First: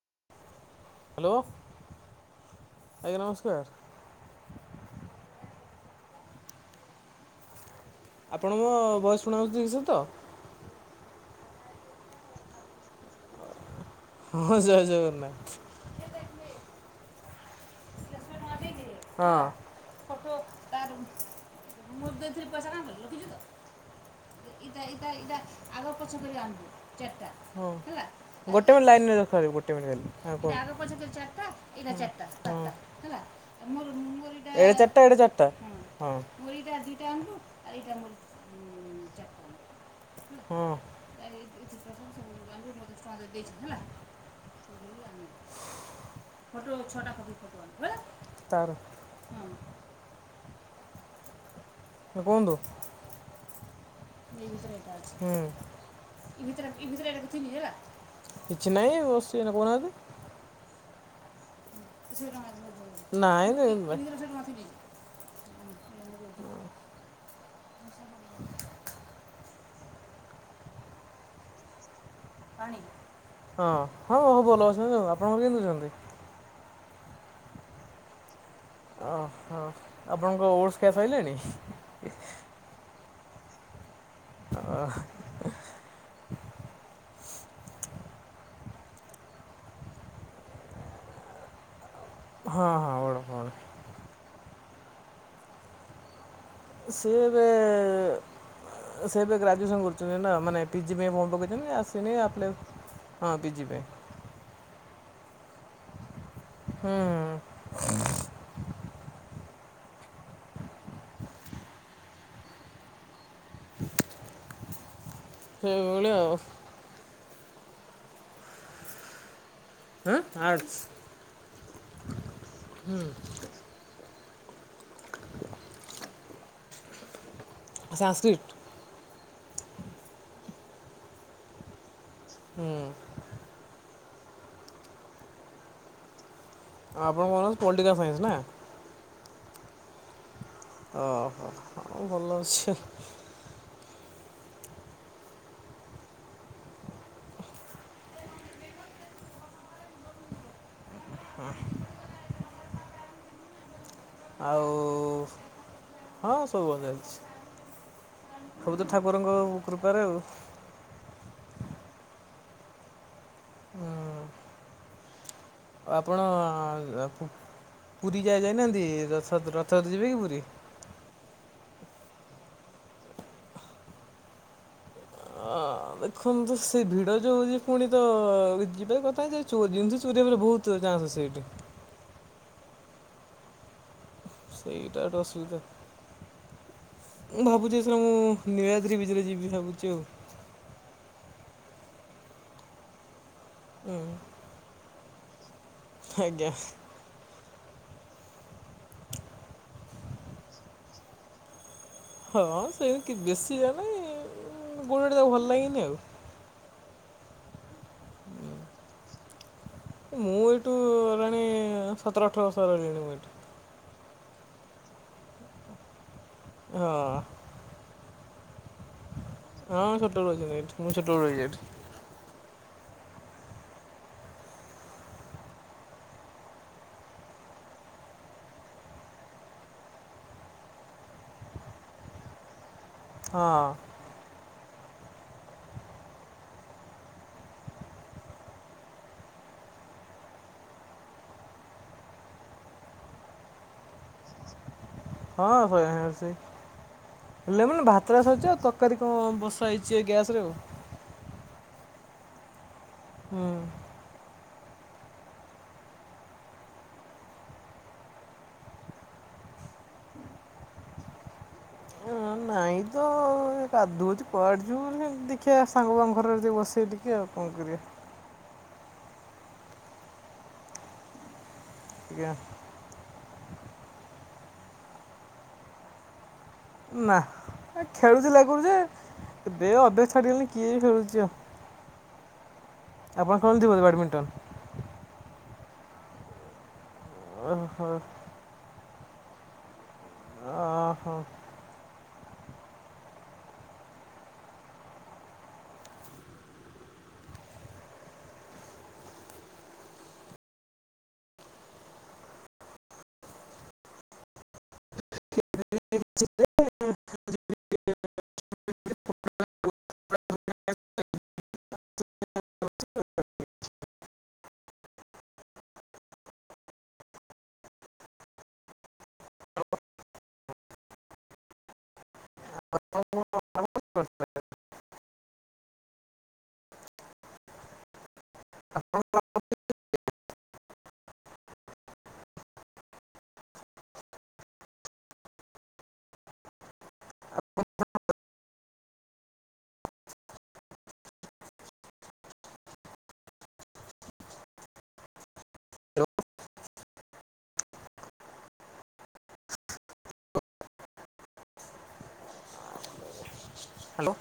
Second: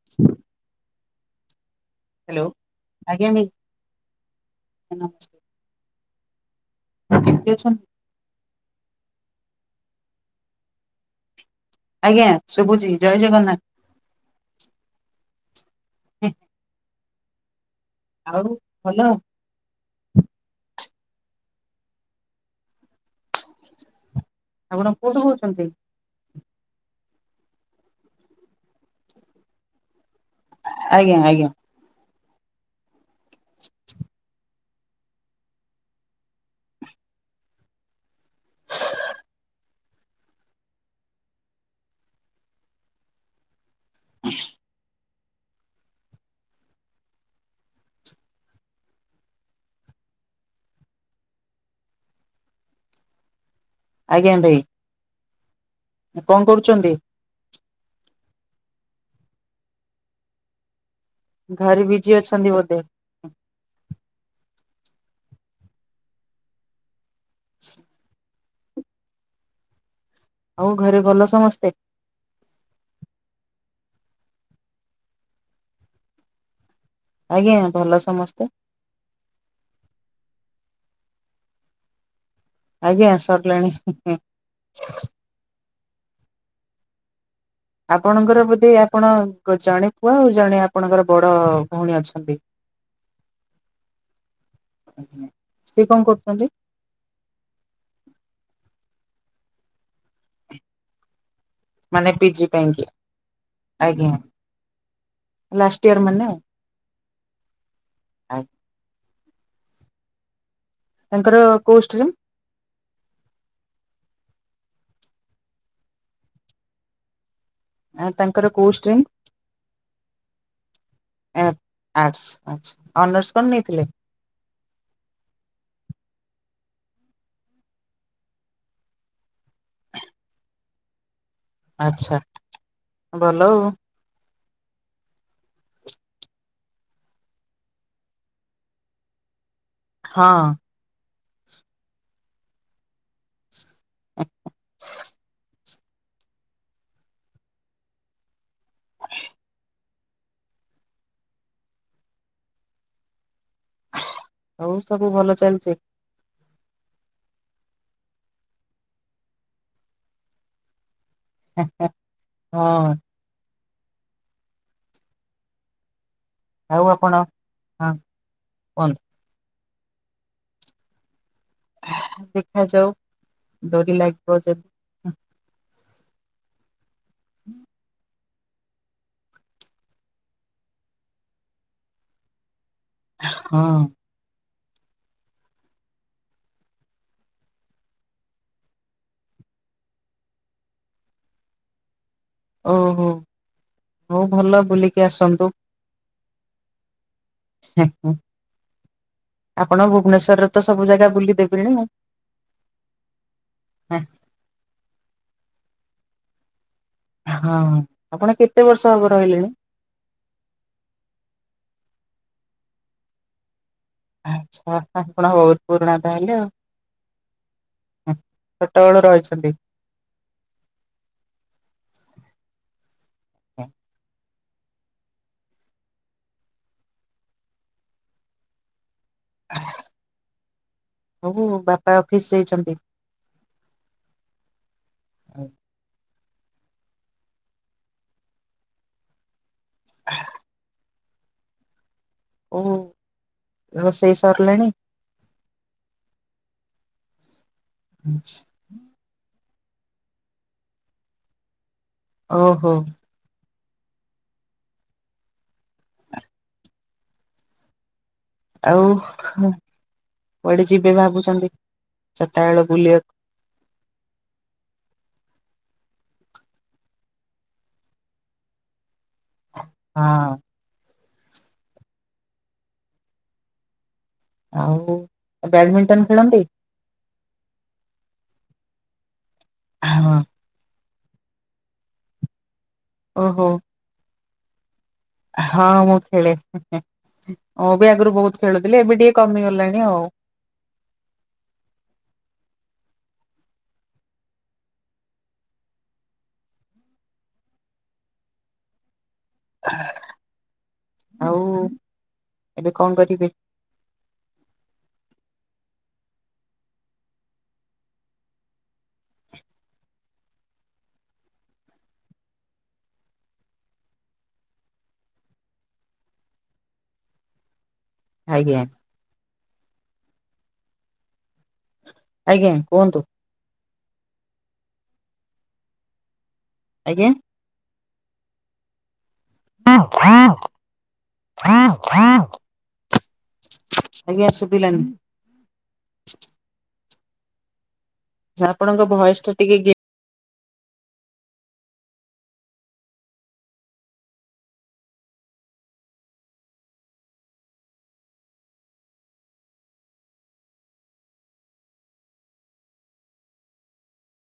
ହ [inaudible] hello. Hello ଆଜ୍ଞା ଭାଇ ନମସ୍କାର। କେମିତି ଅଛନ୍ତି? ଆପଣଙ୍କ ଭଏସ୍ ଶୁଣା ଯାଉଛି [unintelligible] ଆଜ୍ଞା ଶୁଭୁଛି ଜୟ ଜଗନ୍ନାଥ। ହଁ ଜୟ ଜଗନ୍ନାଥ। ଆଉ ଭଲ? ହଁ। ଇଟା ଆପଣ ଏଇଟା କୋଉଠୁ ଇଟା କହୁଛନ୍ତି? ଆଗ ହଁ ଗୋଟେ ମିନିଟ ଲାଇନରେ ରଖ ଭାଇ ଗୋଟେ ମିନିଟ ହଁ କହ। ହୁଁ ହୁଁ। ଏଇଟା ଆଜ୍ଞା ଆଜ୍ଞା ଚାରିଟା ଏଇଟା ଚାରିଟା ହଁ। ହୁଁ। ହଁ ଫୋଟୋ ଛଟା ଖଟି ଫୋଟୋ ହେଲା ତାର। ହଁ ହଁ କୁହନ୍ତୁ ଆଜ୍ଞା ଭାଇ ହୁଁ। କିଛି କଣ ନାଇଁ କରୁଛନ୍ତି? ଏ ବସିଛି ଏଇନେ କହୁନାହାନ୍ତି। ଘରେ ବିଜି ଅଛନ୍ତି ନାଇଁ ବୋଧେ ନାଇଁ [unintelligible] ଆଉ ଘରେ ଭଲ ସମସ୍ତେ? ହଁ ହଁ ହଉ ଭଲ ଅଛନ୍ତି ଆପଣଙ୍କର କେମିତି ଅଛନ୍ତି? ଆଜ୍ଞା ଭଲ ସମସ୍ତେ। ଓ ହଁ ଆପଣଙ୍କ ଓଡସ୍ ସଇଲାଣି? ହ ଆଜ୍ଞା ସରିଲାଣି ହିଁ। ଅହଂ ଆପଣଙ୍କର ବୋଧେ ଆପଣ ଜଣେ ପୁଅ ଆଉ ଜଣେ ଆପଣଙ୍କର ବଡ଼ ଭଉଣୀ ଅଛନ୍ତି ହଁ ହଁ ବଡ଼ ସିଏ କଣ କରୁଛନ୍ତି? ସିଏ ଏବେ ସେ ଏବେ ଗ୍ରାଜୁଏସନ୍ କରୁଛନ୍ତି ନା ମାନେ ପି ଜି ପାଇଁ ଫମ୍ ପକେଇ ନାଇଁ ନାଇଁ ମାନେ ଆସିନି ପିଜି ଆପ୍ଲାଏ ପାଇଁକି ହଁ ପି ଜିି ପାଇଁ ଆଜ୍ଞା ଲାଷ୍ଟ ଇୟର ମାନେ ହୁଁ। ଆଉ ତାଙ୍କର କୋଉ ଷ୍ଟ୍ରିମ? ସେଇ ଭଳିଆ ଆଉ। ଆ ତାଙ୍କର କୋଉ ଷ୍ଟ୍ରିମ? ହଁ ଆର୍ଟସ୍ ଆ ଆଚ୍ଛା ଅନର୍ସ କଣ ନେଇଥିଲେ? ସେ ଆସୁ ଆଚ୍ଛା। ହୁଁ। ଭଲ ଆଉ ଆପଣଙ୍କ କଣ ପଲିଟାଲ୍ ସାଇନ୍ସ ନା? ହଁ। ଅହଁ ଭଲ ଅଛି। ହଁ। ସବୁ ଭଲ ଚାଲିଛି ଆଉ ହଁ ସବୁଭଲ ଅଛି ସବୁତ ଠାକୁରଙ୍କ କୃପାରେ ଆଉ। ହେ ହେ ହଁ। ଆଉ ଆପଣ ଆଉ ଆପଣ ପୁ ହଁ ପୁରୀ ଯାହା ଯାଇନାହାନ୍ତି, କୁହନ୍ତୁ ରଥ ରଥତ୍ ଯିବେ କି ପୁରୀ? ଦେଖାଯାଉ ଡୋରି ଲାଗିବ ଯଦି ଅ ଦେଖନ୍ତୁ ସେଇ ଭିଡ ଯୋଉ ହଉଛି ପୁଣି ତ ଯିବା କ [unintelligible] ଚୋ ଜିନଷ ଚୋରି ହେଲେ ବହୁତ ଚାନ୍ସ ସେଇଠି। ହଁ। ସେଇଟାତ ଅସୁବିଧା। ମୁଁ ଭାବୁଛି ସାର୍ ମୁଁ ନୀଳାଦ୍ରି ବିଜେରେ ଯିବି ଭାବୁଛି ଆଉ। ଓହୋ ହଉ ହୁଁ ଭଲ ବୁଲିକି ଆସନ୍ତୁ। ଆଜ୍ଞା। ଆଜ୍ଞା ଆପଣ ଭୁବନେଶ୍ୱର ରେ ତ ସବୁ ଜାଗା ବୁଲି ଦେବେଣି ଆଉ। ହଁ ସେମିତି କି ବେଶୀ ଯା ନାହିଁ ହେଁ, ଗୋଟେ ଗୋଟେ ଜାଗା ଭଲ ଲାଗେନି ଆଉ। ହଁ ଆପଣ କେତେ ବର୍ଷ ହେବ ରହିଲେଣି? ମୁଁ ଏଇଠୁ ହେଲାଣି ସତର ଅଠର ବର୍ଷ ରହିଲଲିଣି ମୁଁ ଏଇଠୁ। ଆଚ୍ଛା ଆପଣ ବହୁତ ପୁରୁଣା ତାହେଲେ ଆଉ। ହଁ। ଛୋଟବେଳୁ ରହିଛନ୍ତି। ହଁ ଛୋଟବେଳୁ ରଇଚନ୍ତି ଏଠି ମୁଁ ଛୋଟବେଳୁ ରହିଛି ଏଠି। ହଁ। [unintelligible] ବାପା ଅଫିସ ଯାଇଛନ୍ତି। ହଁ। [inaudible] ଓହ ରୋଷେଇ ସରିଲାଣି। ହଁ ସଇଲାଣି ରୋଷେଇ ଲେ ମେନ୍ ଭାତଟା ସରିଚି ଆଉ ତ ରକାରି କଣ ବଷାହେଇଛି ଏଇ ଗ୍ୟାସରେ ଆଉ। ଓହୋ। ହୁଁ। ଆଉ କୁଆଡେ ଯିବେ ଭାବୁଛନ୍ତି। ଚାରିଟା ବେଳେ ଏବେ ବୁଲିବାକୁ? ଆଉ ଗାଧୋଉଛି କୁଆଡ଼ ଯିବୁ ଏଇନା ଦେଖିଆ ସାଙ୍ଗ ବାଙ୍କ ଘର ଟିକେ ବସି ଟିକେ ଆଉ କଣ କରିବା। ହଁ। ଆଜ୍ଞା। ଆଉ ବ୍ୟାଡମିଣ୍ଟନ ଖେଳନ୍ତି। ନା ଏ ଖେଳୁଥିଲି ଆଗରୁ ଯେ ଏବେ ହଁ ଅଭ୍ୟାସ ଛାଡିଗଲାଣି କିଏ ଖେଳୁଛି ଆଉ। ଆପଣ ଓହୋ ଖେଳନ୍ତି ବଧେ ବ୍ୟାଡମିଣ୍ଟନ। ହଁ ମୁଁ ଖେଳେ [inaudible] ମୁଁ ଓହୋ ବି ଆଗରୁ ବହୁତ ଖେଳୁଥିଲି ଏବେ ଟିକେ କମିଗଲାଣି ଆଉ। ଓହୋ। ଆଉ ଏବେ କଣ କରିବେ। [unintelligible] ଆଜ୍ଞା। ଆଜ୍ଞା କୁହନ୍ତୁ। ଆଜ୍ଞା। [unintelligible] [inaudible] ଆଜ୍ଞା ଶୁଭିଲାନି। ସେ ଆପଣଙ୍କ ବୟସ ଟା ଟିକେ ଗେ ହ୍ୟାଲୋ